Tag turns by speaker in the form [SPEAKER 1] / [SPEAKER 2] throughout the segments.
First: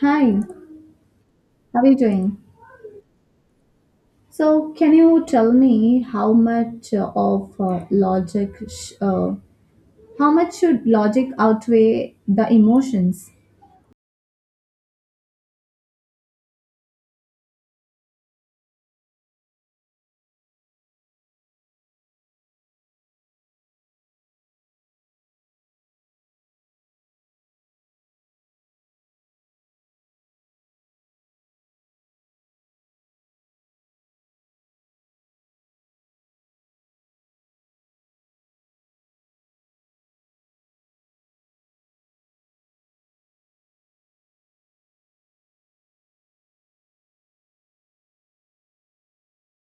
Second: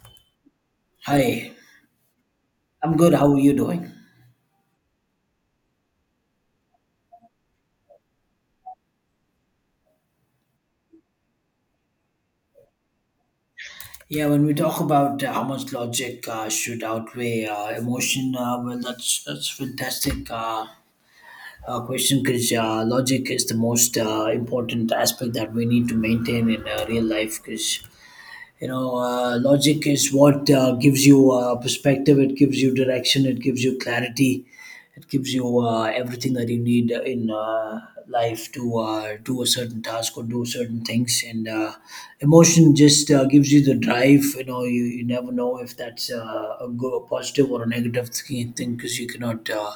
[SPEAKER 1] Hi,
[SPEAKER 2] Hi,
[SPEAKER 1] how are you doing?
[SPEAKER 2] I'm good. How are you doing?
[SPEAKER 1] So, can you tell me how much of logic, how much should logic outweigh the emotions?
[SPEAKER 2] Yeah, when we talk about how much logic should outweigh emotion, well, that's fantastic question, because logic is the most important aspect that we need to maintain in real life. Because logic is what gives you perspective, it gives you direction, it gives you clarity, it gives you everything that you need in life to do a certain task or do certain things. And emotion just gives you the drive. You never know if that's a good, a positive or a negative thing, because you cannot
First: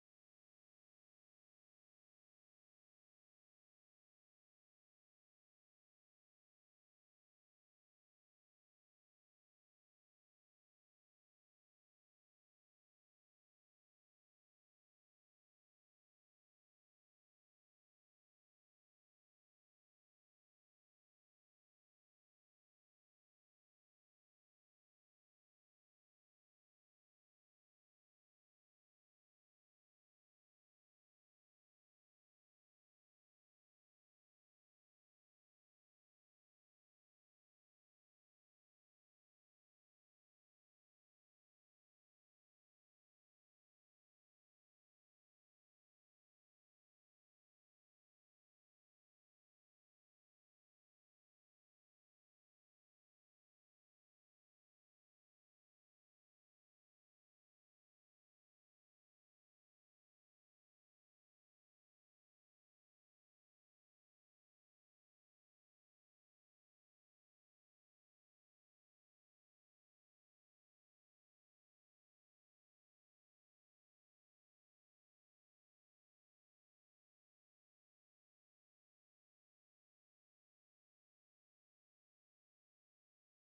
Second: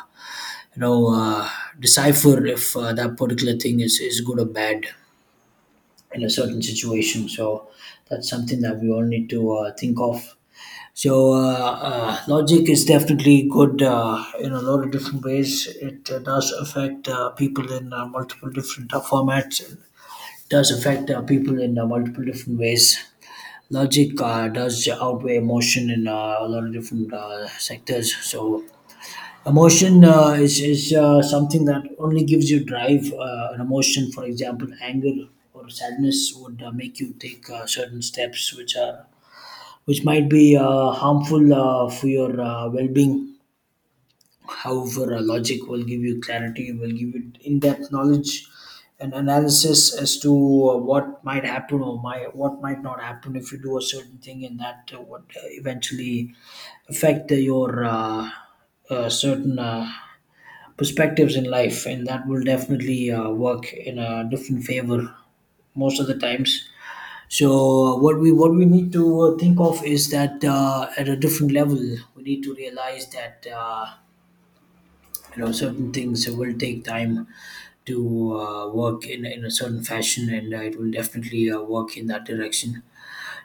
[SPEAKER 2] you know uh, decipher if that particular thing is good or bad in a certain situation. So that's something that we all need to think of. So logic is definitely good in a lot of different ways. It does affect people in multiple different formats. It does affect people in multiple different ways. Logic does outweigh emotion in a lot of different sectors. So emotion is something that only gives you drive. An emotion, for example, anger or sadness, would make you take certain steps which might be harmful for your well-being. However, logic will give you clarity, will give you in-depth knowledge and analysis as to what might happen what might not happen if you do a certain thing, and that would eventually affect your certain perspectives in life, and that will definitely work in a different favor most of the times. So what we need to think of is that at a different level, we need to realize that certain things will take time to work in a certain fashion, and it will definitely work in that direction.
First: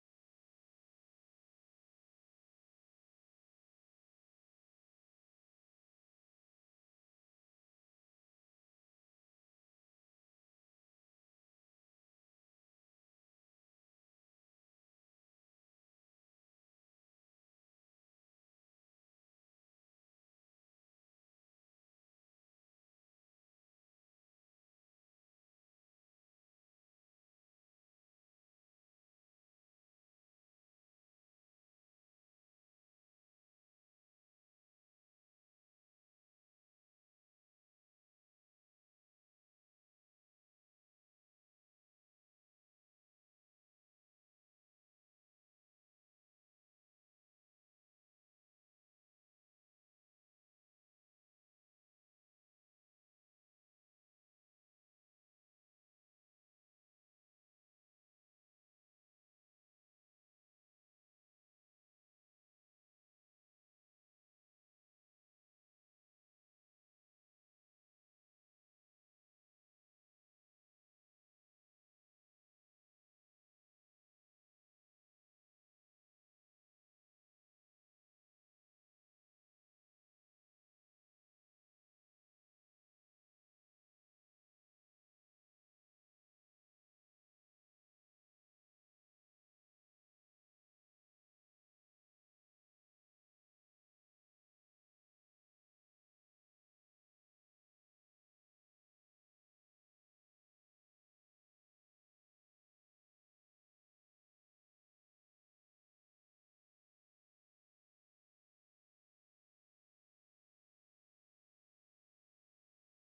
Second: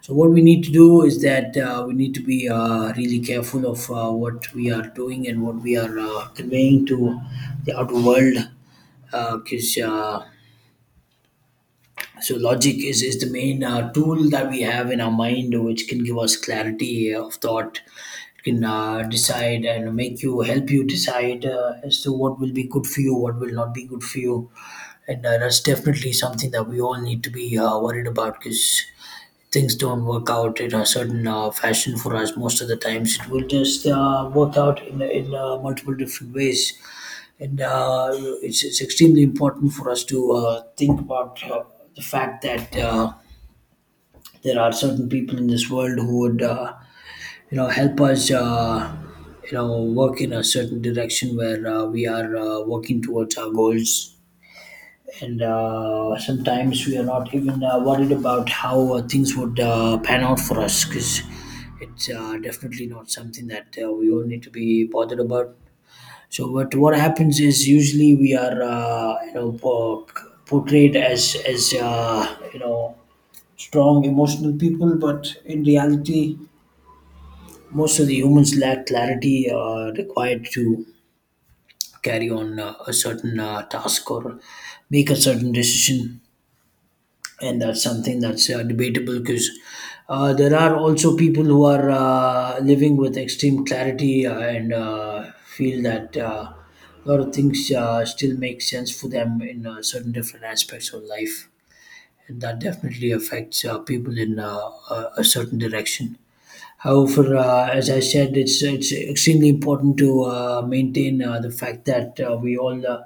[SPEAKER 2] So what we need to do is that we need to be really careful of what we are doing and what we are conveying to the outer world, because so logic is the main tool that we have in our mind, which can give us clarity of thought. It can decide and make you help you decide as to what will be good for you, what will not be good for you, and that's definitely something that we all need to be worried about, because things don't work out in a certain fashion for us. Most of the times it will just work out in multiple different ways. And it's extremely important for us to think about the fact that there are certain people in this world who would help us work in a certain direction where we are working towards our goals. And sometimes we are not even worried about how things would pan out for us, because it's definitely not something that we all need to be bothered about. So, what happens is usually we are portrayed as strong emotional people, but in reality, most of the humans lack clarity required to carry on a certain task or make a certain decision. And that's something that's debatable, because there are also people who are living with extreme clarity and feel that a lot of things still make sense for them in certain different aspects of life. And that definitely affects people in a certain direction. However, as I said, it's extremely important to maintain the fact that we all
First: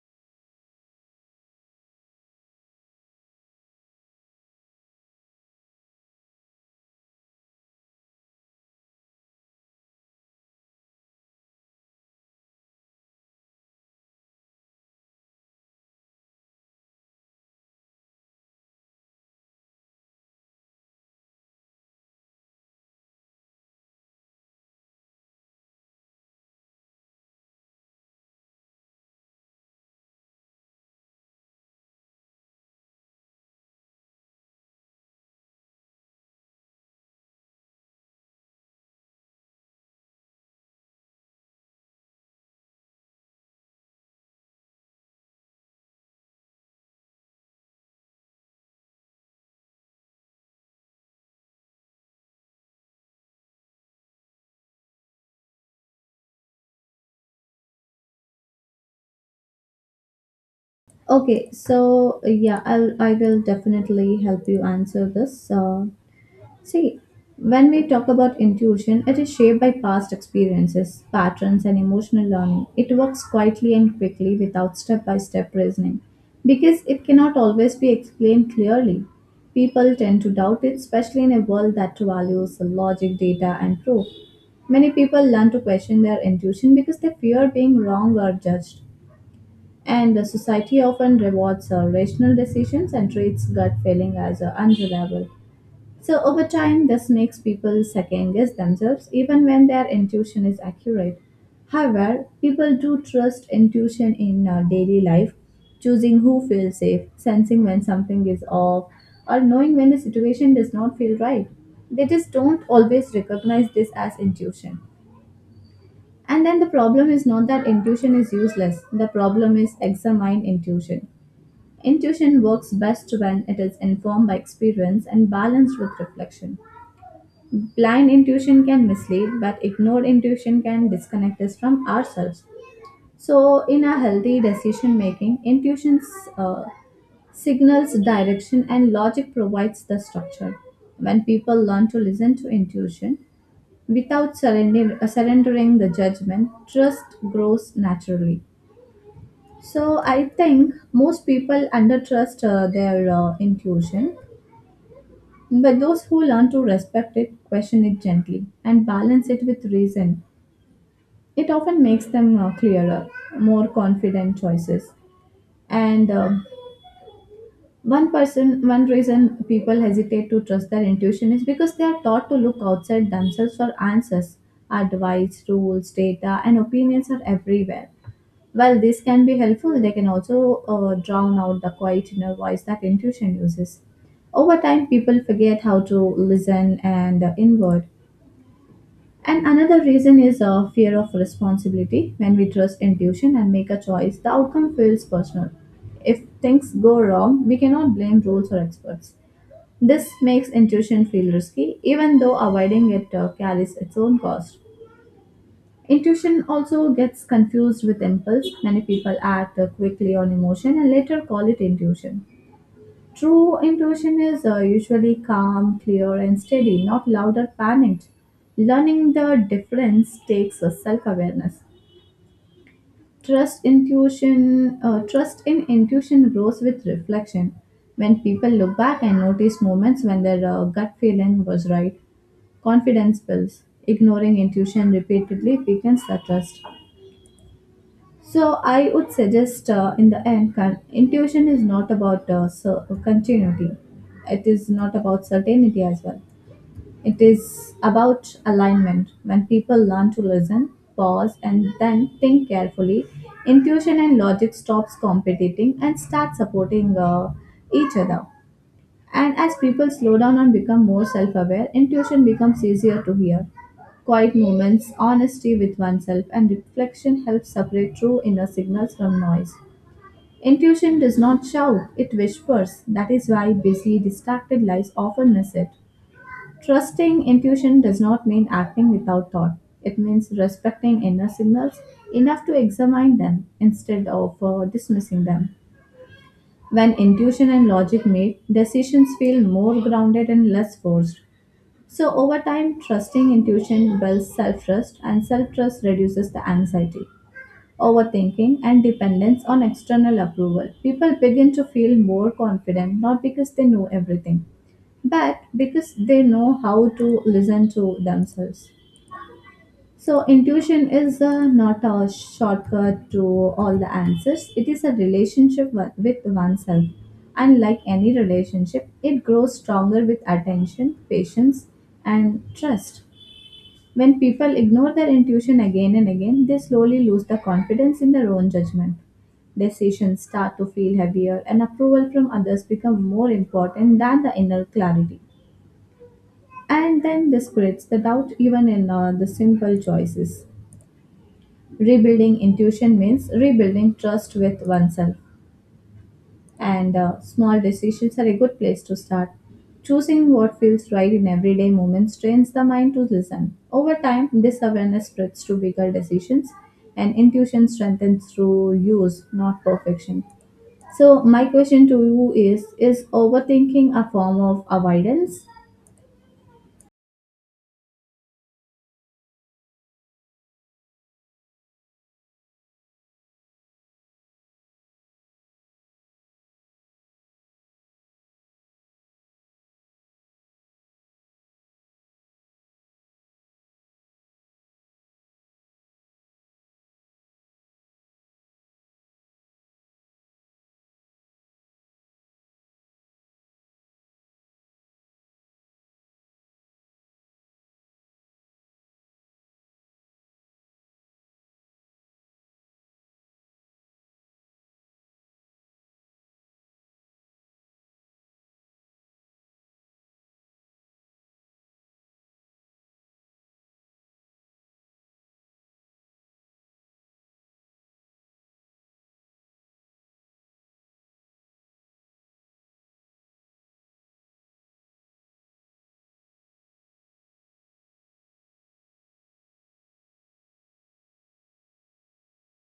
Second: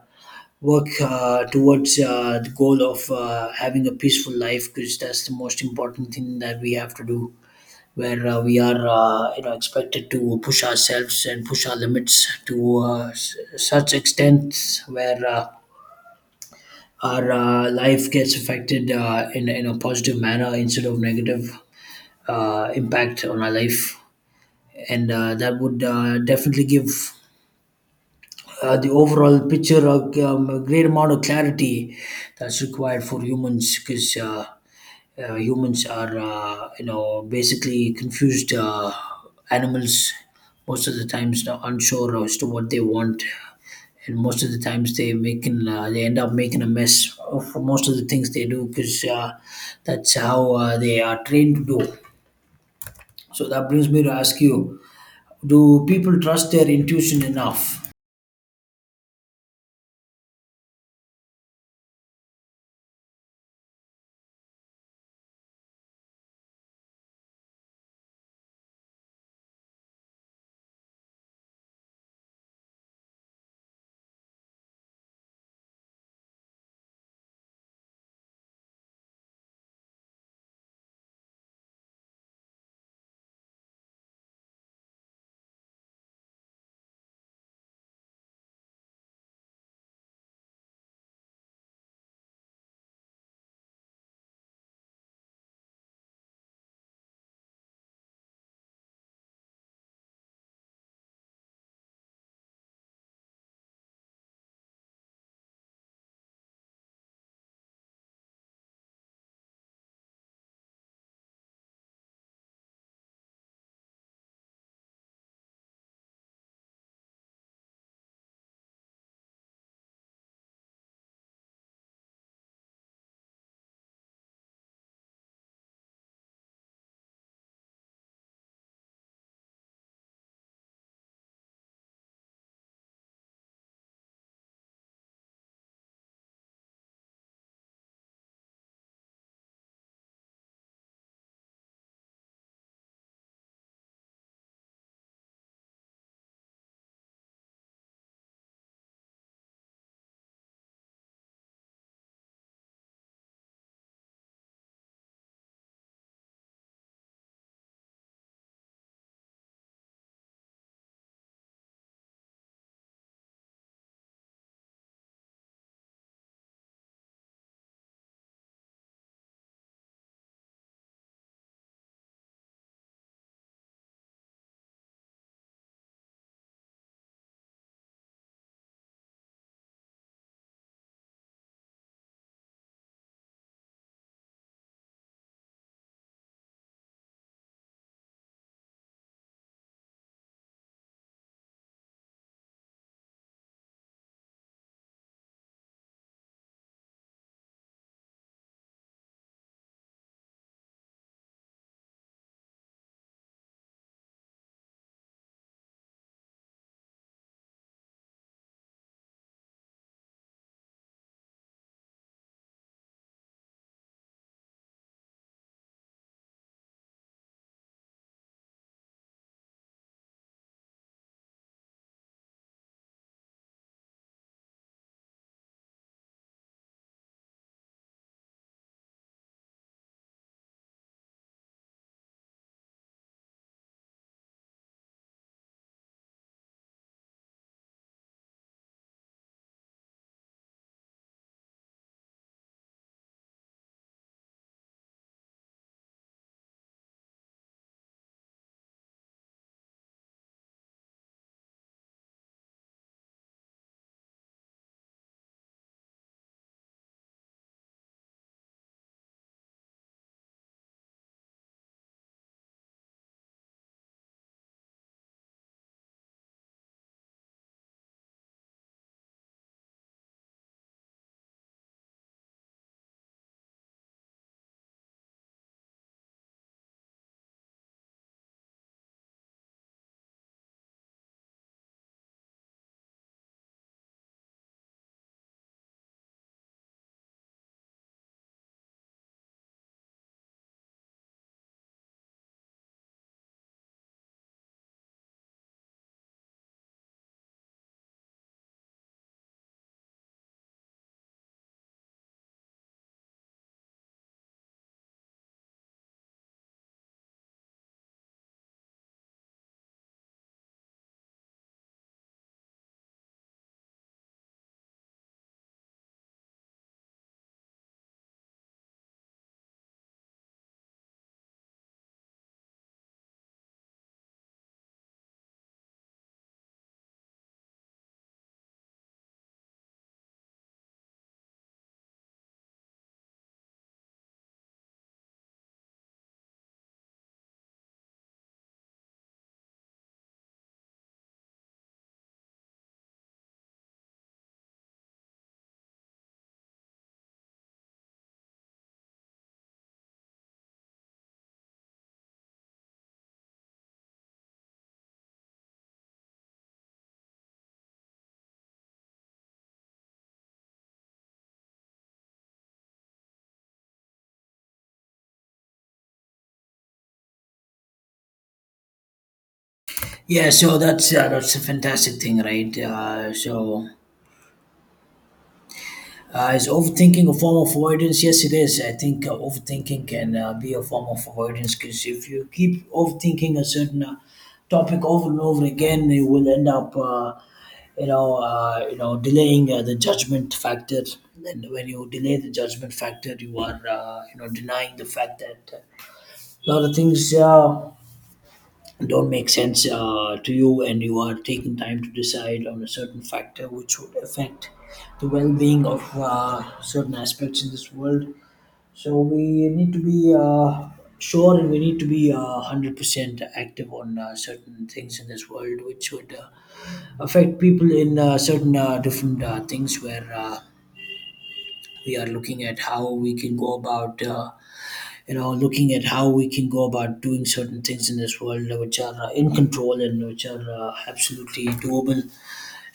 [SPEAKER 2] work towards the goal of having a peaceful life, because that's the most important thing that we have to do, where we are expected to push ourselves and push our limits to such extent where our life gets affected in a positive manner instead of negative impact on our life. And that would definitely give the overall picture, a great amount of clarity that's required for humans, because humans are, basically confused animals most of the times, not unsure as to what they want. And most of the times they end up making a mess of most of the things they do, because that's how they are trained to do. So that brings me to ask you: Do people trust their intuition enough?
[SPEAKER 1] Okay, so yeah, I will definitely help you answer this. See, when we talk about intuition, it is shaped by past experiences, patterns, and emotional learning. It works quietly and quickly without step by step reasoning because it cannot always be explained clearly. People tend to doubt it, especially in a world that values logic, data, and proof. Many people learn to question their intuition because they fear being wrong or judged. And the society often rewards rational decisions and treats gut feeling as unreliable. So, over time, this makes people second guess themselves even when their intuition is accurate. However, people do trust intuition in daily life, choosing who feels safe, sensing when something is off, or knowing when a situation does not feel right. They just don't always recognize this as intuition. And then the problem is not that intuition is useless, the problem is examine intuition. Intuition works best when it is informed by experience and balanced with reflection. Blind intuition can mislead, but ignored intuition can disconnect us from ourselves. So in a healthy decision making, intuition uh, signals direction and logic provides the structure. When people learn to listen to intuition without surrendering the judgment, trust grows naturally. So I think most people undertrust their intuition, but those who learn to respect it, question it gently and balance it with reason. It often makes them clearer, more confident choices. And one reason people hesitate to trust their intuition is because they are taught to look outside themselves for answers. Advice, rules, data, and opinions are everywhere. While this can be helpful, they can also drown out the quiet inner voice that intuition uses. Over time, people forget how to listen and inward. And another reason is a fear of responsibility. When we trust intuition and make a choice, the outcome feels personal. If things go wrong, we cannot blame rules or experts. This makes intuition feel risky, even though avoiding it carries its own cost. Intuition also gets confused with impulse. Many people act quickly on emotion and later call it intuition. True intuition is usually calm, clear, and steady, not loud or panicked. Learning the difference takes a self-awareness. Trust in intuition grows with reflection. When people look back and notice moments when their gut feeling was right, confidence builds. Ignoring intuition repeatedly weakens the trust. So I would suggest in the end, intuition is not about continuity. It is not about certainty as well. It is about alignment. When people learn to listen, pause, and then think carefully, intuition and logic stops competing and start supporting each other. And as people slow down and become more self aware, intuition becomes easier to hear. Quiet moments, honesty with oneself, and reflection help separate true inner signals from noise. Intuition does not shout, it whispers. That is why busy, distracted lives often miss it. Trusting intuition does not mean acting without thought. It means respecting inner signals enough to examine them instead of dismissing them. When intuition and logic meet, decisions feel more grounded and less forced. So, over time, trusting intuition builds self trust, and self trust reduces the anxiety, overthinking, and dependence on external approval. People begin to feel more confident not because they know everything, but because they know how to listen to themselves. So, intuition is not a shortcut to all the answers. It is a relationship with oneself. And like any relationship, it grows stronger with attention, patience, and trust. When people ignore their intuition again and again, they slowly lose the confidence in their own judgment. Decisions start to feel heavier, and approval from others become more important than the inner clarity. And then this creates the doubt even in the simple choices. Rebuilding intuition means rebuilding trust with oneself, and small decisions are a good place to start. Choosing what feels right in everyday moments trains the mind to listen. Over time, this awareness spreads to bigger decisions, and intuition strengthens through use, not perfection. So, my question to you is overthinking a form of avoidance?
[SPEAKER 2] Yeah, so that's a fantastic thing, right? Is overthinking a form of avoidance? Yes, it is. I think overthinking can be a form of avoidance, because if you keep overthinking a certain topic over and over again, you will end up, delaying the judgment factor. And when you delay the judgment factor, you are, denying the fact that a lot of things don't make sense to you, and you are taking time to decide on a certain factor which would affect the well-being of certain aspects in this world. So we need to be sure, and we need to be 100% active on certain things in this world which would affect people in certain different things, where we are looking at how we can go about looking at how we can go about doing certain things in this world which are in control and which are absolutely doable.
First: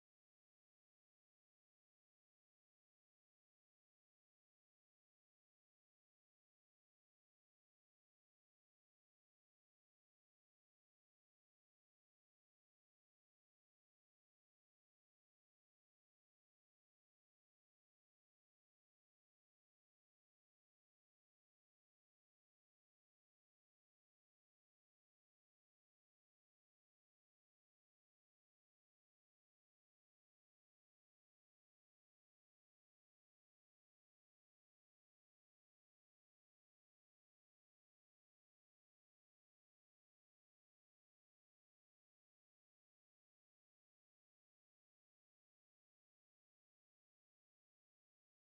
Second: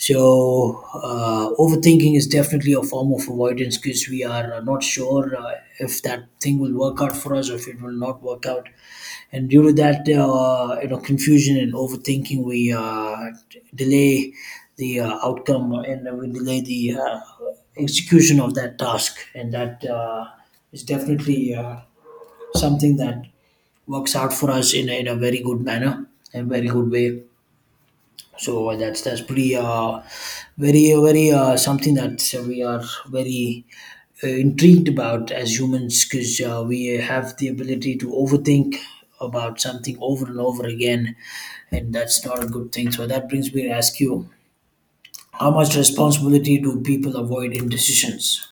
[SPEAKER 2] So, overthinking is definitely a form of avoidance, because we are not sure if that thing will work out for us or if it will not work out. And due to that, confusion and overthinking, we delay the outcome, and we delay the execution of that task. And that is definitely something that works out for us in a very good manner and very good way. So that's pretty very very something that we are very intrigued about as humans, because we have the ability to overthink about something over and over again. And that's not a good thing. So that brings me to ask you: How much responsibility do people avoid in decisions?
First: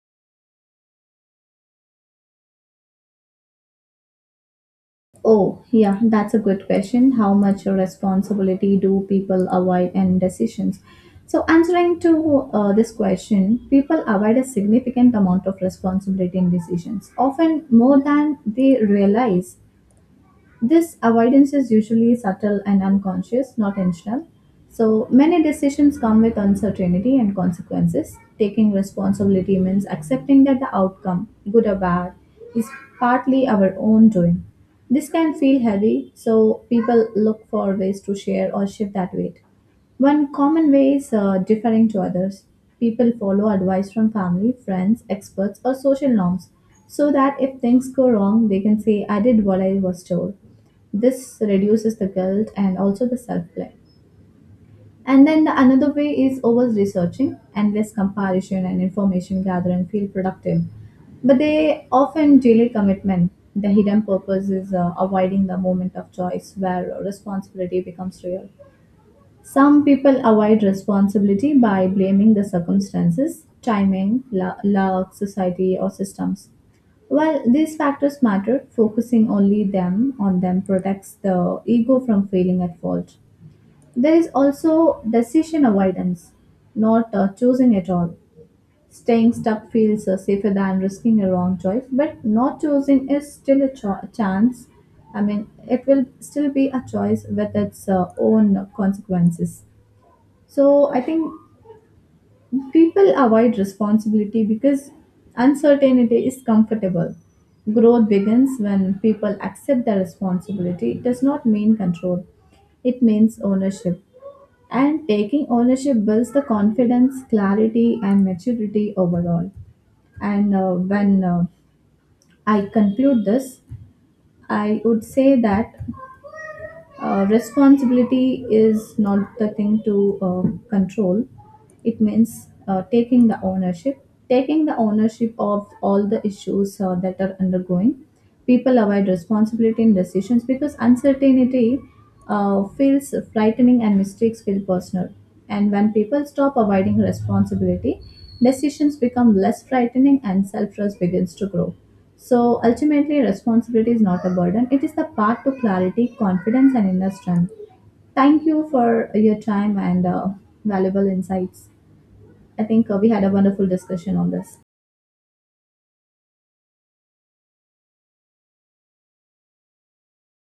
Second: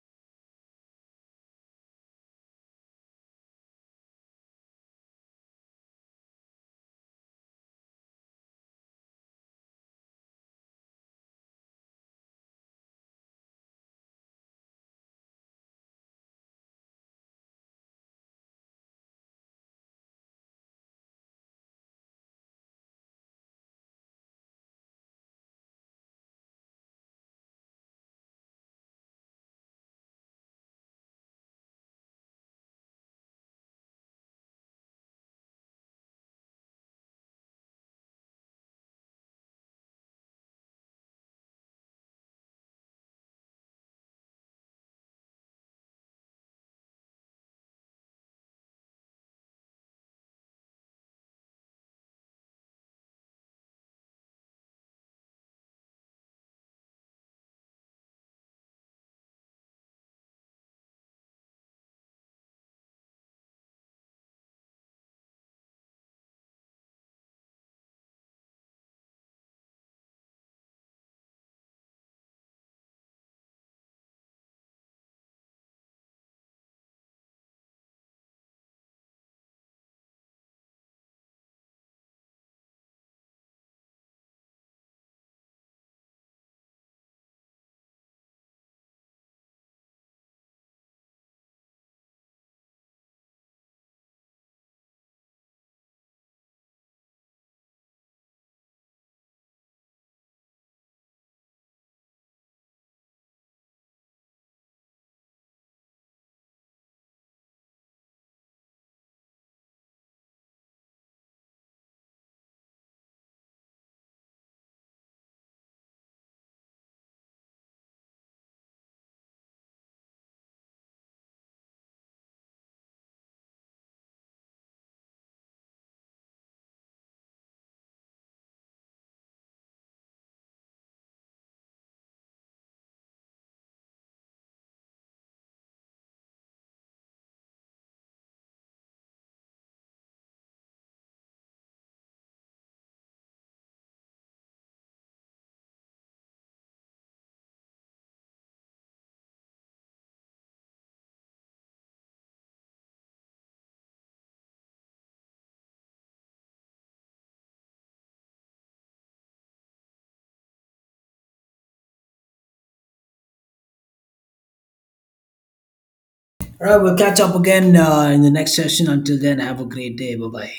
[SPEAKER 1] Oh, yeah, that's a good question. How much responsibility do people avoid in decisions? So, answering to this question, people avoid a significant amount of responsibility in decisions, often more than they realize. This avoidance is usually subtle and unconscious, not intentional. So, many decisions come with uncertainty and consequences. Taking responsibility means accepting that the outcome, good or bad, is partly our own doing. This can feel heavy, so people look for ways to share or shift that weight. One common way is deferring to others. People follow advice from family, friends, experts, or social norms so that if things go wrong, they can say, I did what I was told. This reduces the guilt and also the self blame. And then the another way is over researching, endless comparison and information gathering feel productive, but they often delay commitment. The hidden purpose is avoiding the moment of choice where responsibility becomes real. Some people avoid responsibility by blaming the circumstances, timing, luck, society, or systems. While these factors matter, focusing only them on them protects the ego from feeling at fault. There is also decision avoidance, not choosing at all. Staying stuck feels safer than risking a wrong choice, but not choosing is still a chance. I mean, it will still be a choice with its own consequences. So I think people avoid responsibility because uncertainty is comfortable. Growth begins when people accept their responsibility. It does not mean control, it means ownership. And taking ownership builds the confidence, clarity, and maturity overall. And when I conclude this, I would say that responsibility is not the thing to control. It means taking the ownership, taking the ownership of all the issues that are undergoing. People avoid responsibility in decisions because uncertainty feels frightening and mistakes feel personal. And when people stop avoiding responsibility, decisions become less frightening and self trust begins to grow. So ultimately, responsibility is not a burden, it is the path to clarity, confidence, and inner strength. Thank you for your time and valuable insights. I think we had a wonderful discussion on this.
[SPEAKER 2] All right, we'll catch up again in the next session. Until then, have a great day. Bye bye.